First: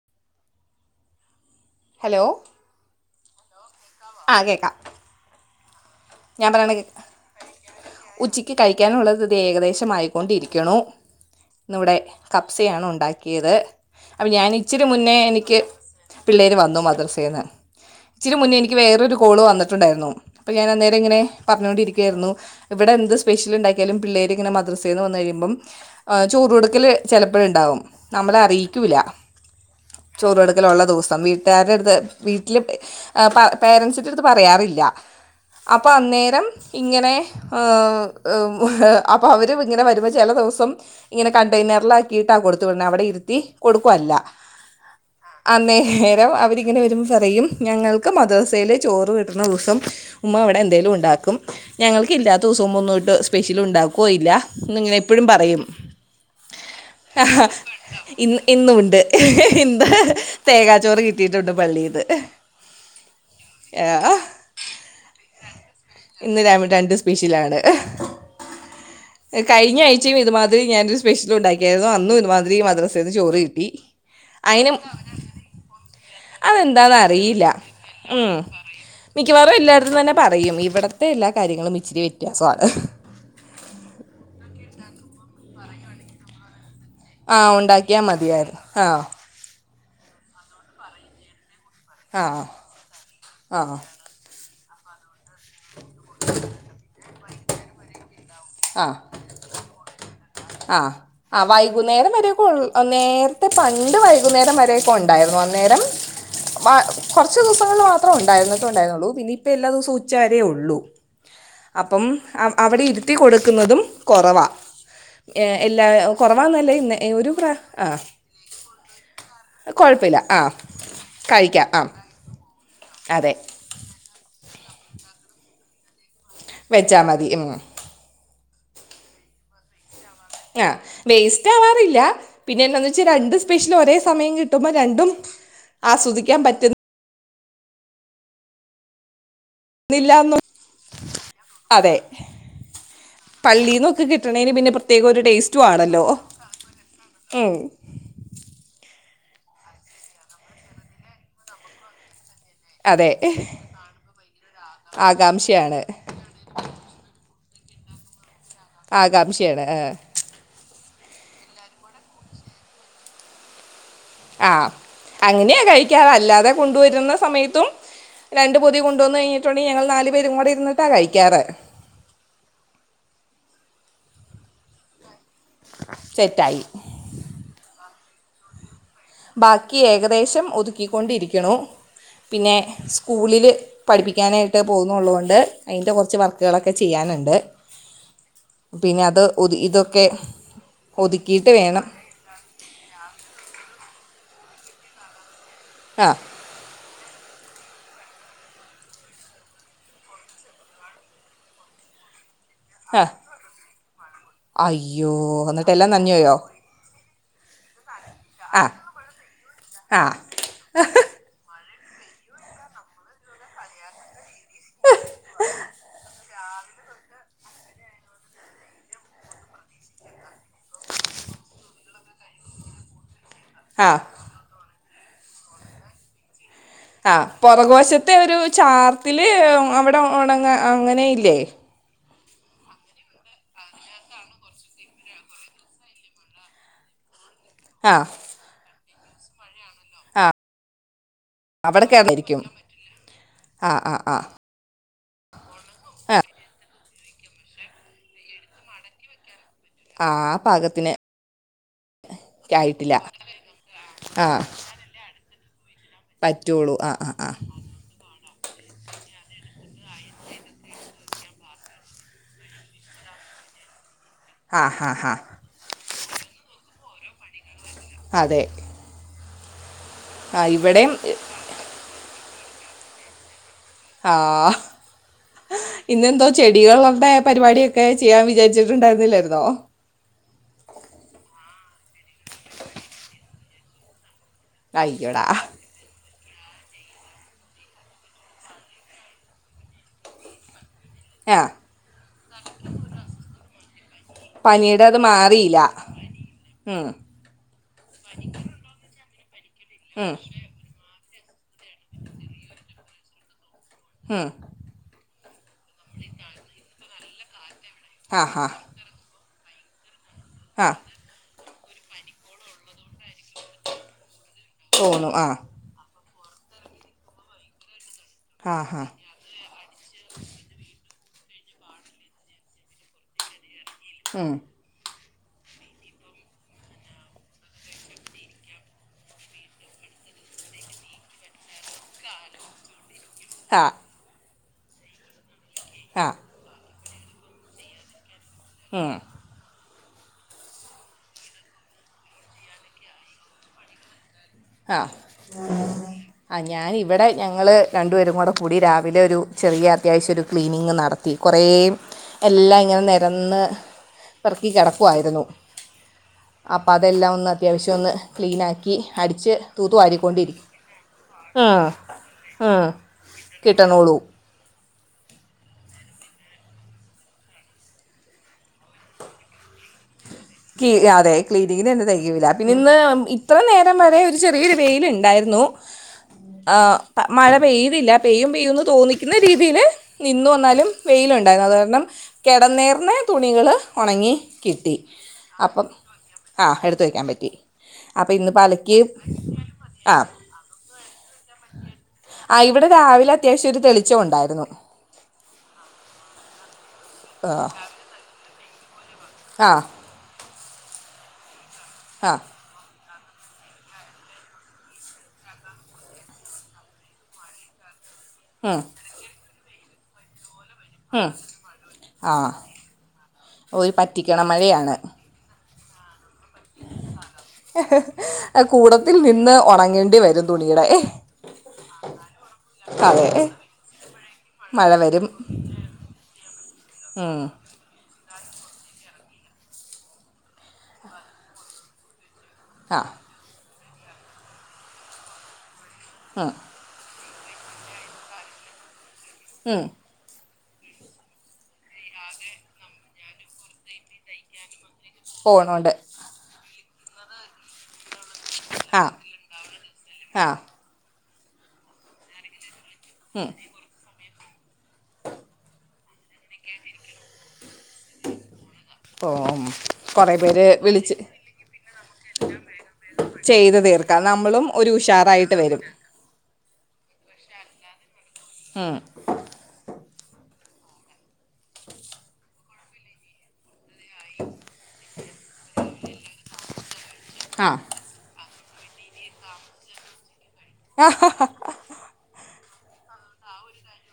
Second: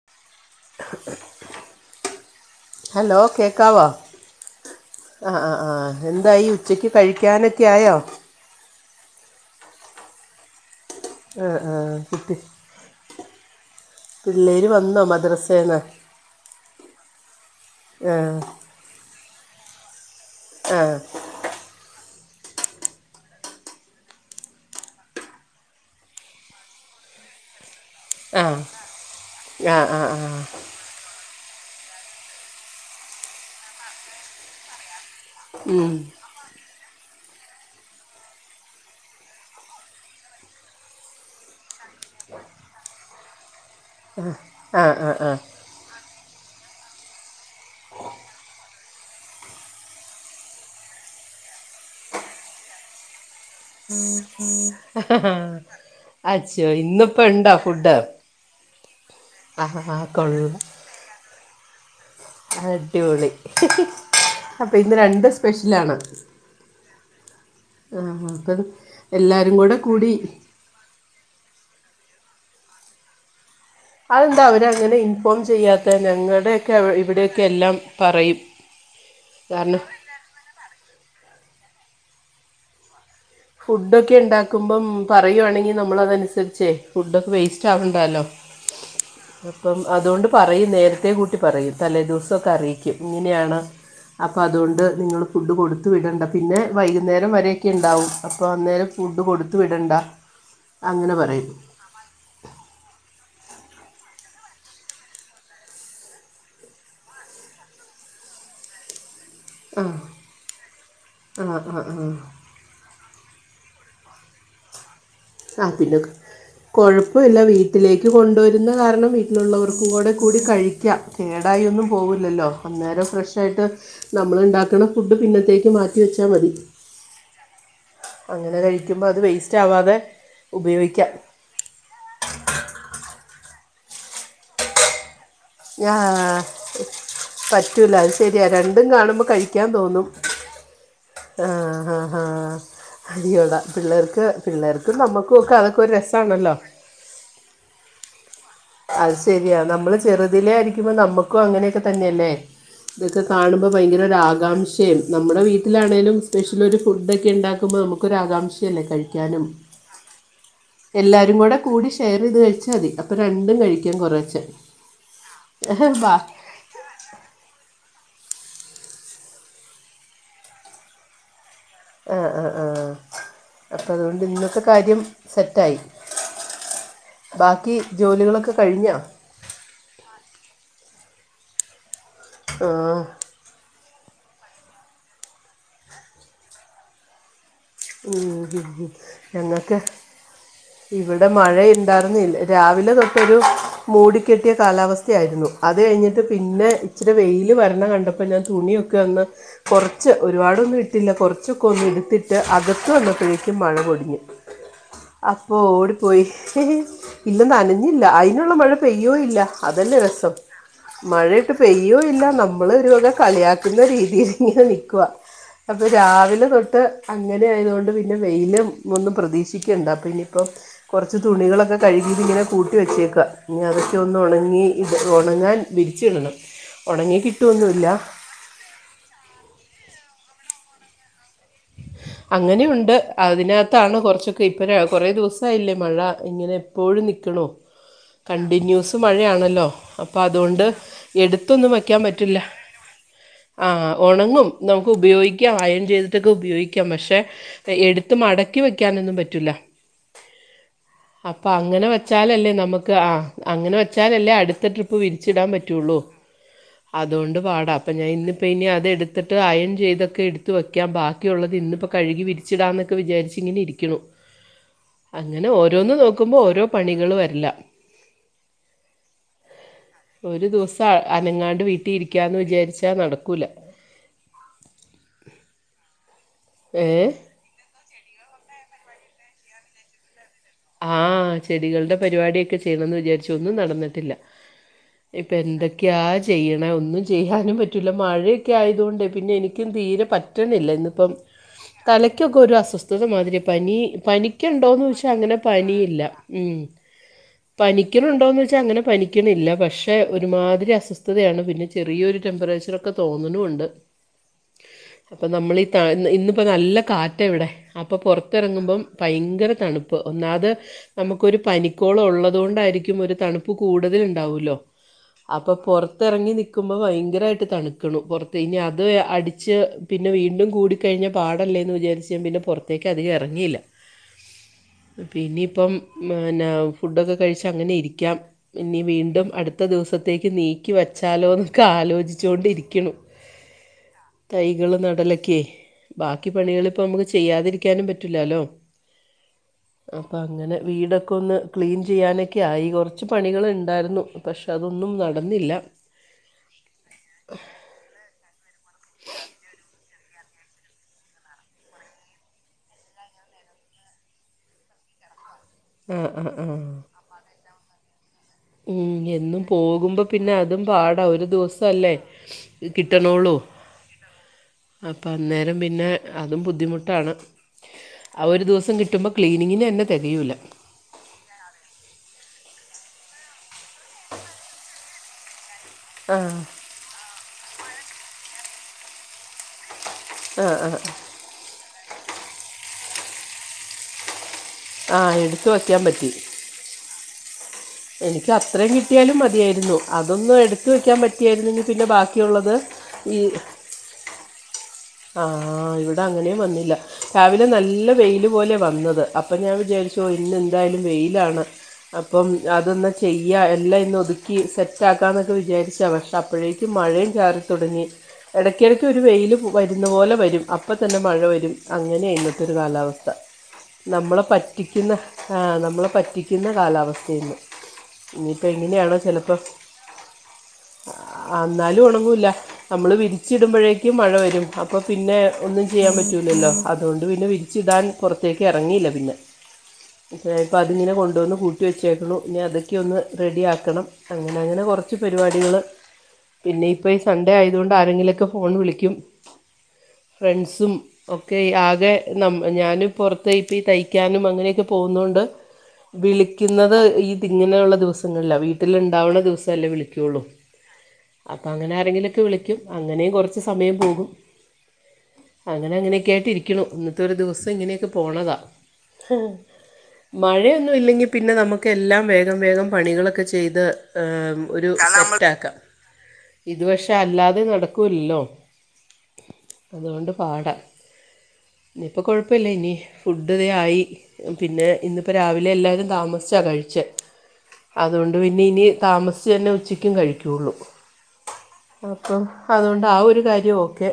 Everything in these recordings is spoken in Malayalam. [inaudible] ഹലോ ഹലോ കേക്കാവോ ആഹ് കേക്കാം ആഹ് ആഹ് ആഹ് എന്തായീ ഉച്ചക്ക് കഴിക്കാനൊക്കെ ആയോ ക്ക് കഴിക്കാനുള്ളത് ഇത് ഏകദേശം ആയിക്കൊണ്ടിരിക്ക്ണു ആ ആ ഇന്ന്വ്ടെ കുട്ടി കപ്സയാണ് ഉണ്ടാക്കിയത്. അപ്പ ഞാൻ പിള്ളേർ ഇച്ചിരി വന്നോ മുന്നേ എനിക്ക് മദ്രസേന്ന് പിള്ളേര് വന്നു മദർസേന്ന് ആഹ് എനിക്ക് വേറൊരു കോള് വന്നിട്ടുണ്ടായിരുന്നു അപ്പം ഞാൻ ആ അന്നേ ന്നേ പറഞ്ഞോണ്ടിരിക്കുവായിരുന്നു ഇവിടെ എന്ത് സ്പെഷ്യല് ഇണ്ടാക്കിയാലും പിള്ളേര് ഇങ്ങനെ മദ്രസേന്ന് വന്ന് കഴിയുമ്പം ആഹ് ചോറൊടുക്കല് ചെലപ്പഴിണ്ടാവും ആ നമ്മളറിയിക്കൂല്ല ആ ആ ആ ചോറ് കൊടുക്കലൊള്ള ദിവസം വീ വീട്ടാരട്ത്ത് വീട്ടില് അ പ പേരൻസിന്റെടുത്ത് പറയാറില്ല അപ്പ ഉം. അന്നേരം ഇങ്ങനെ ഏഹ് ഇഹ് ഉം അപ്പം അവരും ഇങ്ങനെ വരുമ്പം ചെല ദിവസം ഇങ്ങനെ കണ്ടെയ്നെർലാക്കിയിട്ടാ കൊടുത്ത് വിട്ണെ അവടെ ഇരുത്തി കൊടുക്കുവല്ല ആ ആ ആ അന്നേ രം അവരിങ്ങനെ വരുമ്പം പറയും ഞങ്ങൾക്ക് മദ്റസേല് ചോറ് കിട്ട്ണ ദിവസം ഉമ്മ വടെ എന്തേലും ഉണ്ടാക്കും ഞങ്ങൾക്ക് ഇല്ലാത്ത ദിവസം ഉമ്മ ഒന്നൂട്ട് സ്പെഷ്യല് ഉണ്ടാക്കൊവില്ല എന്നിങ്ങനെ എപ്പഴും പറയും അച്ഛോ ഇന്നിപ്പോൾ ഉണ്ടോ ഫുഡ് ഇന്ന് ഇന്നുവുണ്ട് ആ ഇന്ത് ആ കൊള്ള തേങ്ങാച്ചോറ് കിട്ടിയിട്ടുണ്ട് പള്ളീന്ന് അടിപൊളി അപ്പം ഇന്ന് രണ്ട് സ് ഇന്ന് ര രണ്ടും സ്പെഷ്യലാണ് ആ അപ്പം എല്ലാവരും കൂടെ കഴിഞ്ഞ കൂടി ആഴ്ചയും ഇത് മാ തിരി ഞാനൊരു സ്പെഷ്യലും ഉണ്ടാക്കിയാര്ന്നു അന്നും ഇതുമാതിരി മദ്രസേന്ന് ചോറ് കിട്ടി അതെന്താ അവര് അതിനും അങ്ങനെ ഇൻഫോം ചെയ്യാത്തെ ഞങ്ങടെക്കെ ഇവ് അതെന്താണെന്ന് ഇവിടെയൊക്കെ അറിയില്ല എല്ലാം ഉം. പറയും മിക്കവാറും കാരണം എല്ലായിടത്തും തന്നെ പറയും ഇവിടത്തെ എല്ലാ കാര്യങ്ങളും ഇച്ചിരി വ്യത്യാസവാണ് ഫുഡൊക്കെ ഉണ്ടാക്കുമ്പം പറയുവാണെങ്കി നമ്മളതനുസരിച്ചേ ഫുഡൊക്കെ ആ വേസ്റ്റ് ഉണ്ടാക്കിയാൽ ആവണ്ടാല്ലോ മതിയായിരുന്നു ആ അപ്പം അതോണ്ട് പറയും നേരത്തേ കൂട്ടി പറയും ആ തലേദിവസോക്കെ അറിയിക്കും ഇങ്ങനെയാണ് അപ്പം അതുകൊണ്ട് നിങ്ങള് ഫുഡ് കൊടുത്തു വിടണ്ട പിന്നെ വൈകുന്നേരം വരെയൊക്കെ ഇണ്ടാവും അപ്പ അന്നേരം ഫുഡ് കൊടുത്തു വിടണ്ട ആഹ് അങ്ങനെ അ പറയും വൈ വൈകുന്നേരം വരെയൊക്കെ ഒ ൾ നേരത്തെ പണ്ട് വൈകുന്നേരം വരെയൊക്കെ ഉണ്ടായിരുന്നു അന്നേരം മ്മാ കുറച്ച് ദിവസങ്ങിൽ മാത്രേ ഉണ്ടായിരുന്ന്ട്ട്ണ്ടായിരുന്നുള്ളൂ പിന്നി ത്തെ എല്ലാ ആ ദിവസവും ഉച്ചരേ ഒള്ളൂ ആ ആ അപ്പം ആ അവിടെ ഇരുത്തി കൊടുക്കുന്നതും കൊറവാ ആഹ് പിന്നെ ഇന്ന് ഒരു കൊഴ്‌പ്പുവില്ല പ്ര ആ വീട്ടിലേക്ക് കൊണ്ടുവരുന്ന കാരണം ട്ടിലുള്ളവർക്ക്‌ കൂടെ കുഴപ്പമില്ല ആ കൂടി കഴിക്കാം കേടായി കഴിക്കാം ആ ഒന്നും പോവില്ല ല്ലോ അന്നേരം അതെ ഫ്രഷ് ആയിട്ട് നമ്മൾ ഉണ്ടാക്കുന്ന ഫുഡ് പിന്നത്തേക്ക് മാറ്റി വെച്ചാൽ മതി വെച്ചാൽ മതി ഉം അങ്ങനെ കഴിക്കുമ്പോ അത് വേസ്റ്റ് ആവാതെ ആഹ് ഉപയോഗിക്കാം വേസ് കിട്ടാവാറില്ല പിന്നെന്താന്ന് വെച്ചാ രണ്ട് സ്പെഷ്യൽ ഒരേ സമയം കിട്ടുമ്പോ രണ്ടും ആസ്വദിക്കാൻ ആഹ് പറ്റൂല അത് ശെരിയാ രണ്ടും കാണുമ്പോ കഴിക്ക പിക്കാൻ തോന്നും പറ്റുന്നില്ല എന്ന് അതെ ആഹഹ അതിയോളാ പള്ളീന്നൊക്കെ പിള്ളേർക്ക് കിട്ടണേന് പിന്നെ പിള്ളേർക്കും പ്രത്യേക നമ്മുക്കും ഒക്കെ അതൊക്കെ ഒരു രസണല്ലോ ഏയ് അത് ശരിയാ നമ്മള് ചെറുതിലെ ആയിരിക്കുമ്പോ നമ്മുക്കും അങ്ങനെയൊക്കെ തന്നെയല്ലേ അതെ ഇതൊക്കെ കാണുമ്പോ ഭയങ്കരൊ ഒരു ആകാംക്ഷയും നമ്മുടെ ആകാംക്ഷയാണ് വീട്ടിലാണേലും സ്പെഷ്യൽ ഒരു ഫുഡൊക്കെ ഉണ്ടാക്കുമ്പോൾ നമുക്കൊരാകാംക്ഷല്ലേ കഴിക്കാനും ആകാംക്ഷയാണ് എല്ലാരും കൂടെ കൂടി ഷെയർ ചെയ്ത് കഴിച്ചാ മതി അപ്പൊ രണ്ടും കഴിക്കാൻ കുറേ ആഹ് അങ്ങനെയാ കഴിക്കാറ അല്ലാതെ കൊണ്ടുവരുന്ന സമയത്തും രണ്ട് പൊതി കൊണ്ടുവന്നു കഴിഞ്ഞിട്ടുണ്ടെിൽ ഞങ്ങ നാല് പേും കൂടെ ഇരുന്നട്ടാണ് കഴിക്കാറ് ആ ആ ആ അപ്പൊ അതുകൊണ്ട് ഇന്നത്തെ കാര്യം സെറ്റായി സെറ്റായി ബാക്കി ജോലികളൊക്കെ കഴിഞ്ഞോ ബാക്കി ഏകദേശം ഒതുക്കിക്കൊണ്ടിരിക്കണു പിന്നെ ആ സ്കൂളില് പഠിപ്പിക്കാനായിട്ട് പോകുന്നുള്ളതുകൊണ്ട് അതിൻ്റെ കുറച്ച് വർക്കുകളൊക്കെ ചെയ്യാനുണ്ട് ഉം പിന്നെ അത് ഒതു ഞങ്ങക്ക ഇതൊക്കെ ഇവിടെ ഒതുക്കിയിട്ട് മഴ വേണം ഉണ്ടായിരുന്നില്ലേ രാവിലെ തൊട്ടൊരു മൂടിക്കെട്ടിയ കാലാവസ്ഥയായിരുന്നു അത് ആ കഴിഞ്ഞിട്ട് പിന്നെ ഇച്ചിരി വെയില് വരണം കണ്ടപ്പോൾ ഞാൻ തുണിയൊക്കെ വന്ന് കുറച്ച് ഒരുപാടൊന്നും ഇട്ടില്ല കുറച്ചൊക്കെ ഒന്നും എടുത്തിട്ട് ഇത്ത് ആ വന്നപ്പോഴേക്കും മഴ പൊടിഞ് അയ്യോ അപ്പോ എന്നിട്ട് എല്ലാം ഓടി നനഞ്ഞു പോയി പോയോ ഇല്ലെ നനഞ്ഞില്ല അതിനുള്ള ആ മഴ പെയ്യോ ഇല്ല അതല്ലേ ആ രസം മഴ ഇട്ട് പെയ്യോ ഇല്ല നമ്മൾ ഒരുവക കളിയാക്കുന്ന രീതിയിൽ ഇങ്ങനെ നിക്കുഅ അപ്പം രാവിലെ തൊട്ട് അങ്ങനെ ആയതുകൊണ്ട് പിന്നെ വെയിലം ഒന്നും പ്രതീക്ഷിക്കണ്ട പിനിയിപ്പം കുറച്ച് തുണികളൊക്കെ കഴുകിത് ഇങ്ങനെ കൂട്ടി വെച്ചേക്ക ഇനി ആ അതൊക്കെ ഒന്ന് ഉണങ്ങി ഇത് ഉണങ്ങാൻ വിരിച്ച ഇടണം ആ പുറകോശത്തെ ഒരു ചാർത്തില് അവിടെ ഉണങ്ങ അങ്ങനെ ഇല്ലേ [inaudible] അങ്ങനെയുണ്ട് അതിനകത്താണ് കുറച്ചൊക്കെ ഇപ്പ കുറേ ദിവസമായില്ലേ മഴ ഇങ്ങനെ പ്പോഴി നിക്കണോ ആഹ് കണ്ടിന്യൂസ് മഴയാണല്ലോ അപ്പ ആ അതുകൊണ്ട് എടുത്തൊന്നും അവിടെ വയ്ക്കാൻ പറ്റില്ല കിടന്നായിരിക്കും ആ ആ ആഹ് ആ ഒണങ്ങും നമുക്ക് ഉപയോഗിക്കാം അയണ് ചെയ്തി ആ ട്ടൊക്കെ ഉപയോഗിക്കാം പക്ഷെ എടുത്ത് മടക്കി വെക്കാനൊന്നും പറ്റൂല ആഹ് പകത്തി അപ്പൊ അങ്ങനെ വെച്ചാലല്ലേ നമുക്ക് ആ അങ്ങനെ ആ വെച്ചാലല്ലേ അടുത്ത ട്രിപ്പ് പ്പ വിരിച്ചിടാൻ പറ്റുള്ളൂ പറ്റുള്ളൂ ആ ആ ആ അതുകൊണ്ട് പാടാം അപ്പം ഞാൻന്നിപ്പോ ഇനി അത് എടുത്തിട്ട് അയൺ ചെയ്തൊക്കെ എടുത്ത് വയ്ക്കും ബാക്കിയുള്ളത് ഇന്നിപ്പോ കഴുകി വിരിച്ചിടാന്നൊക്കെ വിചാരിച്ച് ഇങ്ങനെ ഇരിക്കുന്നു ആ ഹാ ഹാ അങ്ങനെ ഓരോന്ന് നോക്കുമ്പോൾ ഓരോ പണികള് വരില്ല അതെ ആ ഒരു ദിവസം ഇവിടെയും അനങ്ങാണ്ട് വീട്ടിൽ ഇരിക്കാന്ന് വിചാരിച്ചാ നടക്കൂല ആ ഇന്നെന്തോ ഏ ചെടികളടെ പരിപാടിയക്കെ ഒക്കെ ചെയ്യാൻ വിചാരിച്ചിട്ടുണ്ടായിരുന്നില്ലായിരുന്നോ ആഹ് ചെടികള്ടെ പരിപാടി ഒക്കെ ചെയ്യ്ണംന്ന് വിചാരിച്ചൊന്നും നടന്ന്ട്ട്ല്ല അയ്യോടാ ഇപ്പെ എന്റെ ക്ക്യാ ചെയ്യ്ണെ. ഒന്നും ചെയ്യാനും പറ്റില്ല. മഴയൊക്കെ ആയതു കൊണ്ട് പിന്നെ എനിക്കും തീരെ പറ്റ പറ്റ്ണില്ല ഇന്നിപ്പം ആ തലയ്ക്കൊക്കെ ഒരു അസ്വസ്ഥത മാതിരി. പനി പനിക്ക്യുണ്ടോന്ന് പനിയുടെ അത് ചോച്ചാ അങ്ങനെ മാറിയില്ല പനിയില്ല ഉം പനിക്ക്ണ് ഇണ്ടോന്ന് വെച്ചാ അങ്ങനെ പനിക്ക്ണില്ല പക്ഷേ ഉം. പക്ഷെ ഒരുമാതിരി അസ്വസ്ഥതയാണ്. പിന്നെ ചെറിയൊരു ടെമ്പറേച്ചറൊക്കെ തോന്ന്ണൂണ്ട്. അഹ് അപ്പം നമ്മളീ ഇന്ന് ഇപ്പം നല്ല കാറ്റ ഇവിടെ അപ്പം ആ ഹാ പൊറത്തെറങ്ങുമ്പം പൈങ്കര തണുപ്പ് ഒന്നാത് ആ നമുക്കൊരു പനിക്കോള ഒള്ളതു കൊണ്ടായിരിക്കും ഒരു തണുപ്പ് കൂടുതല് ഉണ്ടാവൊല്ലോ തോന്നും ആ അപ്പൊ പൊറത്തെറങ്ങി നിക്കുമ്പോ ഭയങ്കരായിട്ട് തണുക്ക്ണു പൊറത്ത് ആ ഇനി അത് ഹാ അടിച്ച് പിന്നെ വീണ്ടും കൂടി കഴിഞ്ഞാ പാടെല്ലെ ഇന്ന് വിചാരിച്ചാ പിന്നെ പൊറത്തേക്ക് അധികം എറങ്ങിയില്ല. ഉം പിന്നി ഇപ്പം എന്നന്നാ ഫുഡൊക്കെ കഴിച്ചാ അങ്ങനെ ഇരിക്കാം ഇനി വീണ്ടും അടുത്ത ദിവസത്തേക്ക് നീക്കി വച്ചാലോ ഇന്നൊക്കെ ആലോചിച്ചു കൊണ്ടിരിക്ക്ണു ആഹ് തൈകള് നടലൊക്കെ. ആ ബാക്കി പണികള് ഇപ്പം നമുക്ക് ചെയ്യാതിരിക്കാനും പറ്റുല്ലാലോ ഉം അപ്പൊ അങ്ങനെ വീടൊക്കെ ഒന്ന് ക്ലീൻ ചെയ്യാനൊക്കെ ആയി കൊറച്ച് പണികള് ഉണ്ടായിരുന്നു പക്ഷെ അതൊന്നും അഹ് നടന്നില്ല ആഹ് ഞാനിവടെ ഞങ്ങള് രണ്ടു പേരും കൂടെ കൂടി രാവിലെ ഒരു ചെറിയ അത്യാവശ്യം ഒരു ക്ലീനിങ് നടത പത്തി കൊറേ എല്ലാ ഇങ്ങനെ നെരന്ന് എറക്കി കെടക്കുവായിരുന്നു ആ ആ ആ അപ്പം അതെല്ലാം ഒന്ന് അത്യാവശ്യം ഒന്ന് ക്ലീനാക്കി അടിച്ച് ഇന്നും പോകുമ്പ പിന്നെ തൂത്തുവാരിക്കൊണ്ടിരിക്കും അതും പാടാ. ഒരു ഉം, ദിവസംല്ലേ ഉം. കിട്ടണൊള്ളൂ. കിട്ടണോളൂ അപ്പം അന്നേരം പിന്നെ അതും ബുദ്ധിമുട്ടാണ് ആഹ് ഒരു ദിവസം കിട്ടുമ്പ ക്ലീനിങ്ങിന്നെന്നെ തെകയൂല്ല ക് അതെ ക്ലീനങ്ങിനെന്നെ തെയ്യൂല്ല. പിന്നെ ഇന്ന് ഇത്ര നേരം വരെ ഒരു ചെറീയൊരു വെയിലുണ്ടായിരുന്നു ആഹ് മഴ പെയ്തില്ല പെയ്യും പെയ്യുംന്ന് തോന്നിക്കുന്ന രീതിയില് നിന്നു ആ എന്നാലും ആ വെയിലുണ്ട് ഉണ്ടായിര്ന്നു അത് കാര്ണം കെടെന്നേർന്ന തുണികള് ഒണങ്ങി കിട്ടി ആ എടുത്ത് വയ്ക്കാൻ പറ്റി ആ എടുത്ത് വയ്ക്കാൻ പറ്റി അപ്പം എനിക്ക് ഇന്നിപ്പം അത്രയും അലക്കി കിട്ടിയാലും മതിയായ്ര്ന്നു. ആഹ് അതൊന്നും എടുത്ത് വെക്കാൻ പറ്റിയായിരുന്നെങ്കി പിന്നെ ബാക്കിയള്ള ആ ഇവടെ രാവിലെ അത്യാവശ്യം ച്ചൊ ഉണ്ടായിര്ന്നു ആഹ് ഇവിടെ അങ്ങനെയും വന്നില്ല. രാവിലെ ആഹ് നല്ല വെയില് പോലെ വന്നത് അപ്പം ഞാൻ ആഹ് വിചാരിച്ചു. ഇന്ന്എന്തായാലും വെയിലാണ് ആഹ് അപ്പം അതൊന്ന് ചെയ്യ. എല്ലാ ഇന്ന് ഒതുക്കി സെറ്റാക്കാ ഇന്നൊക്കെ വിചാരിച്ചാണ്. പക്ഷേ അപ്പഴേക്കും മഴയും ചാറി തുടങ്ങി. ഉം എടക്ക് എടക്ക് ഒരു വെയില് വരുന്നെ പോലെ വരും അപ് ഇപ്പ തന്നെ ഉം മഴ വെരും. അങ്ങനെ ആഹ് ഇന്നത്തെ ഒരു കാലാവസ്ഥ ഒരു പറ്റിക്കണ നമ്മളെ മഴയാണ് പറ്റിക്കുന്ന ആഹ് നമ്മളെ പറ്റിക്കുന്ന കാലാവസ്ഥെ ഇന്ന് ഇനിയിപ്പ എങ്ങനെയാണ്. കൂടത്തിൽ ചെലപ്പോ നിന്ന് ഉണങ്ങേണ്ടി വരും തുണിയുടെ ഇന്നാലും ഒണങ്ങൂല്ല നമ്മള് അതെ വിരിച്ചിടുമ്പഴേക്കും മഴ വെരും. മഴ അപ്പൊ വരും പിന്നെ ഒന്നും ചെയ്യാൻ പറ്റൂലല്ലോ അതുകൊണ്ട് ഉം പിന്നെ. [unintelligible] തിരിച്ച്ടാൻ പൊറത്തേക്ക് എറങ്ങിയില്ല.. പിന്നെ ഇപ്പെ അതിങ്ങനെ കൊണ്ടോന്ന് കൂട്ടി വെച്ചേക്ക്ണു. ഇഞ്ഞ് അതെക്കെ ആഹ് ഒന്ന് റെഡി ആക്കണം. അങ്ങനെ അങ്ങനെ കൊറച്ച് പരിപാടികള്. ആഹ് പിന്നെ ഇപ്പെഴ് ഈ സൺഡേ ആയത് കൊണ്ട് ആരെങ്കിലൊക്കെ ഫോൺ വിളിക്ക്യും. ഉം ഫ്രണ്ട്സും ഒക്കെ ആകെ ഞാനും പുറത്ത് ഇപ്പ തയ്ക്കാനും അങ്ങനെയൊക്കെ പോകുന്നത്കൊണ്ട് പോണുണ്ട് വിളിക്കുന്നത് തി ഇങ്ങനെയുള്ള ദിവസങ്ങളില വീ ട്ടിൽ ആ ഉണ്ടാവുള്ള ദിവസമല്ലേ വിളിക്കയുള്ളൂ ആ അപ്പോൾ അങ്ങനെ ആരെങ്കിലുമൊക്കെ വിളിക്ക [unintelligible] അങ്ങനെയും ഉം കുറച്ച് സമയം പോകും. അങ്ങനെ അങ്ങനെയൊക്കെ ആയിട്ട് ഇരിക്കണു ഇന്നത്തെ ഒരു ദിവസം ഇങ്ങനെയൊക്കെ പോണതാ പോവും കുറേ പേര് മഴയൊന്നും വിളിച്ച് ഇല്ലെങ്കിൽ പിന്നെ നമുക്ക് എല്ലാം വേഗം വേഗം പണികളൊക്കെ ചെയ്ത് തീർക്കാം നമ്മളും ഒരു ഉഷാറായിട്ട് വരും ഇതു പക്ഷെ അല്ലാതെ നടക്കില്ലല്ലോ ഉം അതുകൊണ്ട് പാടാ ഇനിയിപ്പൾ കുഴപ്പമില്ല ഇനി ഫുഡ്‌ ഇതെ ആയി പിന്നെ ഇന്നപ്പോ രാവിലെ എല്ലാരും താമസിച്ചാ കഴിച്ചെ ആഹ് അതുകൊണ്ട് പിന്നെ ഇനി താമസിച്ച് തന്നെ ഉച്ചയ്ക്കും കഴിക്കുള്ളൂ ആഹ് അപ്പൊ അതുകൊണ്ട് ആഹ് ഒരു കാര്യം ഓക്കെ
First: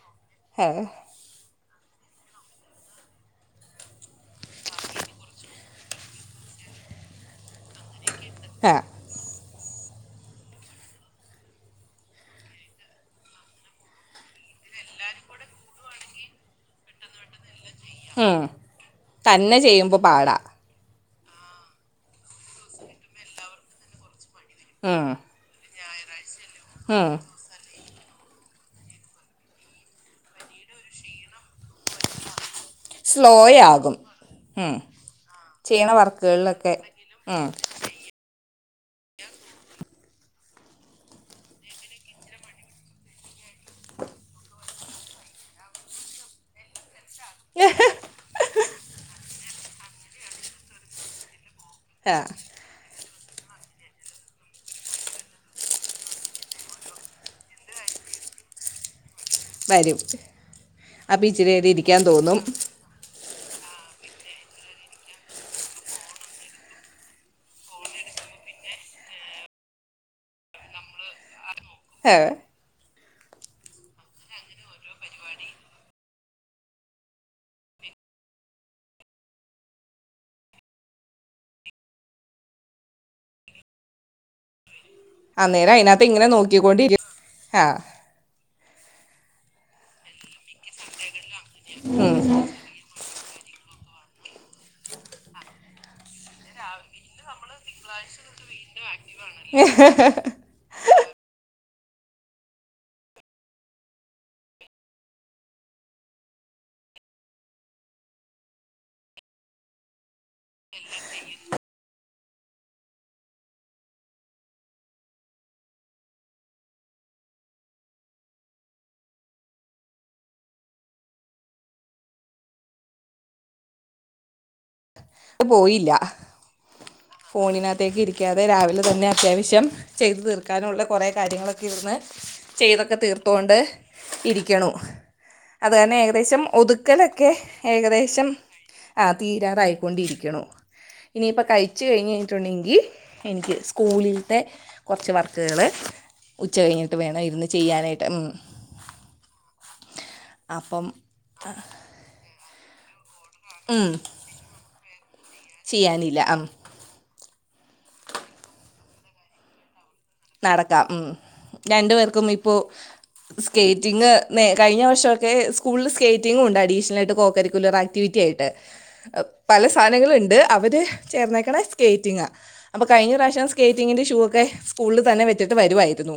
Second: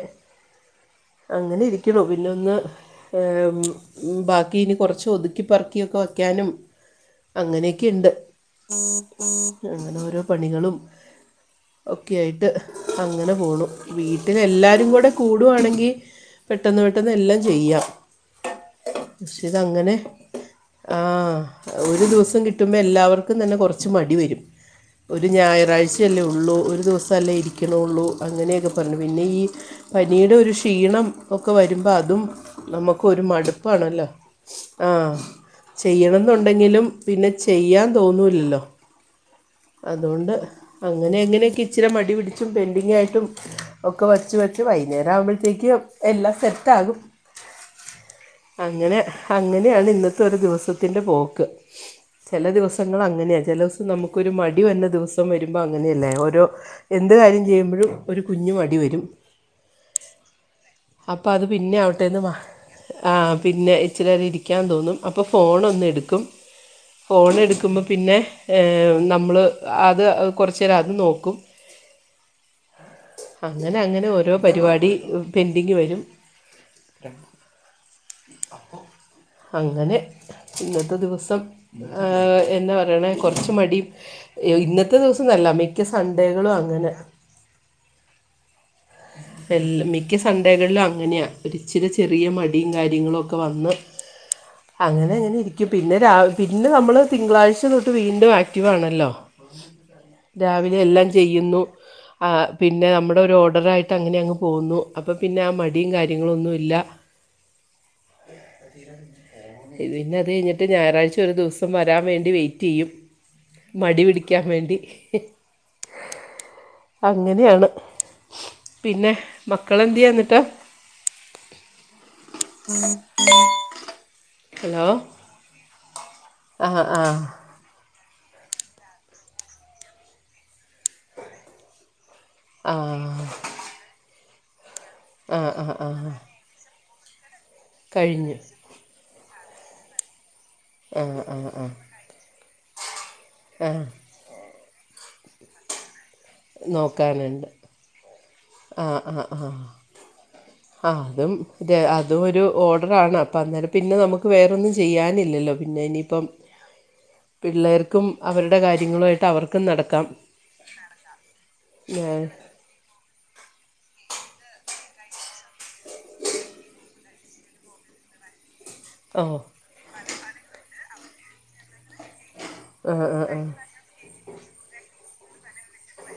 [unintelligible] അങ്ങനെ ഇരിക്കണു പിന്നെ ഒന്ന് ഉം ബാക്കി ഇനി കുറച്ച് ഒതുക്കിപ്പറിക്കിയൊക്കെ വയ്ക്കാനും അങ്ങനെയൊക്കെയുണ്ട് ആ അങ്ങനെ ഓരോ പണികളും ഒക്കെയ ആയിട്ട് അങ്ങനെ പോണു വീട്ടില് എല്ലാവരും കൂടെ കൂടുവാണെങ്കിൽ പെട്ടെന്ന് പെട്ടെന്ന് എല്ലാം ചെയ്യാം ഉം പക്ഷെ തന്നെ അതങ്ങനെ ചെയ്യുമ്പോൾ പാടാ ആഹ് ഒരു ദിവസം കിട്ടുമ്പോ എല്ലാവർക്കും തന്നെ കുറച്ച് മടി വരും. ഉം ഒരു ഞായറാഴ്ചയല്ലേ ഉള്ളൂ ഒരു ഉം ദിവസം അല്ലേ ഇ വണള്ളൂ അങ്ങനെയൊക്കെ പറഞ്ഞു പിന്നെ ഈ പനിയുടെ ഒരു ക്ഷീണം ഒക്കെ വരുമ്പോൾ അതും നമുക്ക് ഒരു സ്ലോ ആകും മടുപ്പാണല്ലോ. ഉം ആഹ് ചെയ്യണ വർക്കുകളിലൊക്കെ ചെയ്യണന്നുണ്ടെങ്കിലും പിന്നെ ഉം ചെയ്യാൻ തോന്നൂല്ലല്ലോ. അതുകൊണ്ട് അങ്ങനെ എങ്ങനെയൊക്കെ ഇച്ചിരി മടി പിടിച്ചും പെൻഡിങ്ങായിട്ടും ഒക്കെ വച്ച് വെച്ച് വൈകുന്നേരം ആവുമ്പോഴത്തേക്കും എല്ലാം സെറ്റ് ആകും [unintelligible] അങ്ങനെ അങ്ങനെയാണ് ഇന്നത്തെ ദിവസത്തിന്റെ പോക്ക് ആ ഞങ്ങൾ അങ്ങനെയാണ് ചില ദിവസം നമുക്കൊരു മടി വന്ന ദിവസം വരുമ്പോൾ അങ്ങനെയല്ലേ ഓരോ എന്ത് കാര്യം ചെയ്യുമ്പോഴും ഒരു കുഞ്ഞു മടി വരും. വരും അപ്പം അപ്പൊ അത് ഇച്ചിരി നേരം പിന്നെ ഇരിക്കാൻ ആവട്ടെന്ന് തോന്നും ആഹ് പിന്നെ ഇച്ചിരി നേരം ഇരിക്കാൻ തോന്നും അപ്പൊ ഫോണ് ഒന്ന് എടുക്കും ഫോൺ എടുക്കുമ്പോൾ പിന്നെ ഹേ നമ്മള് അത് കുറച്ചു നേരം അത് നോക്കും [unintelligible] അങ്ങനെ അങ്ങനെ ഓരോ പരിപാടി പെൻഡിങ് വരും അങ്ങനെ ഇന്നത്തെ ദിവസം എന്താ പറയണ കുറച്ച് മടി ആഹ് ഇന്നത്തെ ദിവസം നല്ല മിക്ക സൺഡേകളും അങ്ങനെ ഹാ ഹാ മിക്ക സൺഡേകളിലും അങ്ങനെയാ ഒച്ചിരി ഉം ചെറിയ മടിയും കാര്യങ്ങളും ഒക്കെ വന്ന് അങ്ങനെ അങ്ങനെ ഇരിക്കും പിന്നെ പിന്നെ നമ്മള് തിങ്കളാഴ്ച തൊട്ട് വീണ്ടും വാണല്ലോ രാവിലെ എല്ലാം ചെയ്യുന്നു ആഹ് പിന്നെ നമ്മടെ ഒര് ഓർഡർ ആയ് ട്ട് അങ്ങനെ അങ്ങ് പോന്നു അപ്പോ പിന്നെ ആഹ് മടിയും കാര്യങ്ങളും ഒന്നും ഇല്ല്യാ ഈ പിന്നെ അത് കഴിഞ്ഞിട്ട് ഞായറാഴ്ച ഒര് ദിവസം വേരാൻ വേണ്ടി വെയ് റ്റിയും മടി പിടിക്കാൻ വേണ്ടി അങ്ങനെയാണ് പിന്നെ മക്കള് എന്തേയ്യോ എന്നിട്ട് [unintelligible] അലോ ന്ന് പോയില്ലാ ആഹ് ആഹ് ഫോണിനത്തേക്ക് ഇരിക്കാതെ രാവിലെ തന്നെ അത്യാവിശ്യം ചെയ്ത് തീർക്കാനോണ്ട് കൊറെ കാര്യങ്ങളൊക്കെ ഇര്ന്ന് ആ ചെയ്തൊക്കെ തീർത്തൊണ്ട് ഇരിക്കണ്യാണു ആ ആ അത് ആ തന്നെ ഏകദേശം ഒത ക്കാലൊക്കെ ഏകദേശം കഴിഞ്ഞു ആഹ് തീരാറായിക്കൊണ്ടിരിക്ക്യാണു ആഹ് ആഹ് ആഹ് ച്ച് കയിഞ്ഞ് കയിഞ്ഞിട്ട് ഒണ്ടാങ്കി എനിക്ക് സ്കുളിത്തേ കൊറച്ച് വർക്കകള് ഉച്ചാ കഴിഞ്ഞിട്ട് വേണം ഇരുന്ന് ചെയ്യാനായിട്ട് ഉം ആഹ് ആഹ് ആഹ് അപ്പം ആഹ് അതും അതും ഒര് ഓഡാറാണ് അപ്പം അന്നേരം പിന്നെ നമ്മക്ക് വേറൊന്നും ചെയ്യാനില്ലാ അല്ലോ പിന്നെ ഇനി ഇപ്പം ചെയ്യാനില്ല പിള്ളേർക്കും അവരുടെ കാര്യങ്ങളുമായിട്ട് അവർക്കും നടക്കാം നടക്കാം ഉം രണ്ട് ഞാൻ പേർക്കും ഇപ്പോ സ്കേറ്റിംഗങ് നെ കഴിഞ്ഞാ വർഷമൊക്കെ സ്കൂളിള് സ്കേറ്റിങ്ങും ഒണ്ട് അഡീഷണല് ആയിട്ട് കോ കരിക്കുലർ ആക്ടിവിറ്റി ആയിട്ട് ഓ പല സാനങ്ങളും ഇണ്ട് അവര് ചേർന്നേക്കാണ സ്കേറ്റിംങ്ങാ അപ്പോ ആ കഴിഞ്ഞ ആ ആ പ്രാവശ്യം സ്കേറ്റിങ്ങിൻ്റെ ഷൂ ഒക്കെ സ്കൂളില് തന്നെ വെച്ചിട്ട് വെരുവാരുന്നു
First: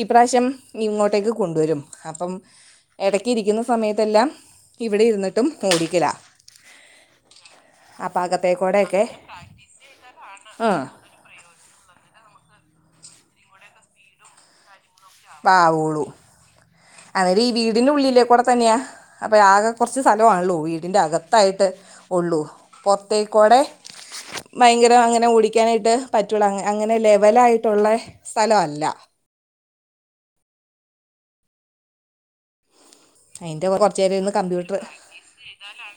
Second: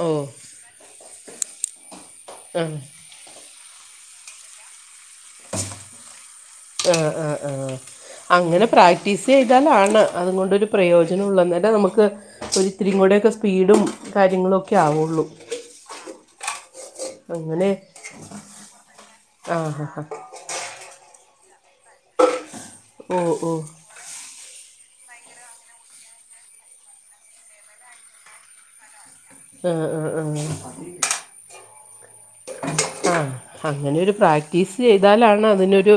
ഈ ഓ പ്രാവിശ്യം ഇങ്ങോട്ടേക്ക് കൊണ്ട് വെരും അപ്പം [unintelligible] എടക്ക് ഇരിക്കുന്ന സമയത്ത് എല്ലാം ഇവടെ ഇര്ന്നിട്ടും [unintelligible] ആഹ് ആഹ് ആഹ് അങ്ങനെ അകത്തേക്കൂടെയൊക്കെ പ്രാക്ടീസ് ചെയ്തലാണ് അതും കൊണ്ടര് ആ പ്രയോജ ഉള്ളാ നമ്മക്ക് ഒര് ഇത്തിരിയും കൂടെക്കെ സ്പീഡും കാര്യങ്ങളും ഒക്കെ ആവു ഒള്ളൂ ബാവുള്ളു അന്നേരം ഈ അങ്ങനെ വീടിന് ഉള്ളിലേക്കൂടെ തന്നെയാ അപ്പം ആ ആകെ ഹാ കൊറച്ച് ഹാ സ്ഥലമാണല്ലോ വീടിൻ്റെ അകത്തായിട്ട് ഒള്ളൂ ഓ ഓ പോറത്തേക്കോടെ ബയങ്കര അങ്ങനെ ഓടിക്കാനായിട്ട് പറ്റുള്ളൂ അങ്ങനെ ലെവലായിട്ടുള്ള സ്ഥലം അല്ലാ ആഹ് ആഹ് ആഹ് ആഹ് ആഹ് അതിന്റെ അങ്ങനെ കുറച്ച് ഒര് നേരം ഇരുന്ന് പ്രാക്ടീസ് കമ്പ്യൂട്ടർ ചെയ്താലാണ് അതിനൊരു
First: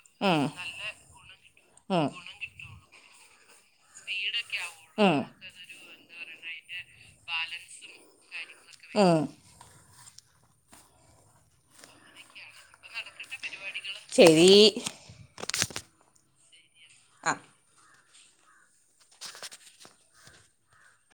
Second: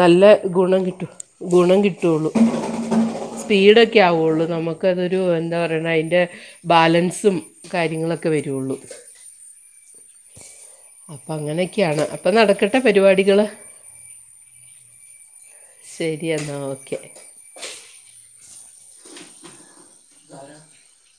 നല്ലാ ഗുണം കിട്ടു ഗുണം കിട്ടുള്ളു സ്പീഡ ഒക്കെ ആവോള്ളൂ നമ്മക്ക് അതൊരു എന്താ പറയണേ അയിന്റെ ബാലൻസും കാര്യങ്ങളൊക്കെ വേരുയുള്ളൂ അപ്പൊ അങ്ങനെയൊക്കെയാണ് അപ്പൊ നടക്കട്ടെ പരിപാടികള് ചെവി ശേരി എന്നാ ഓക്കെ ആഹ് [unintelligible]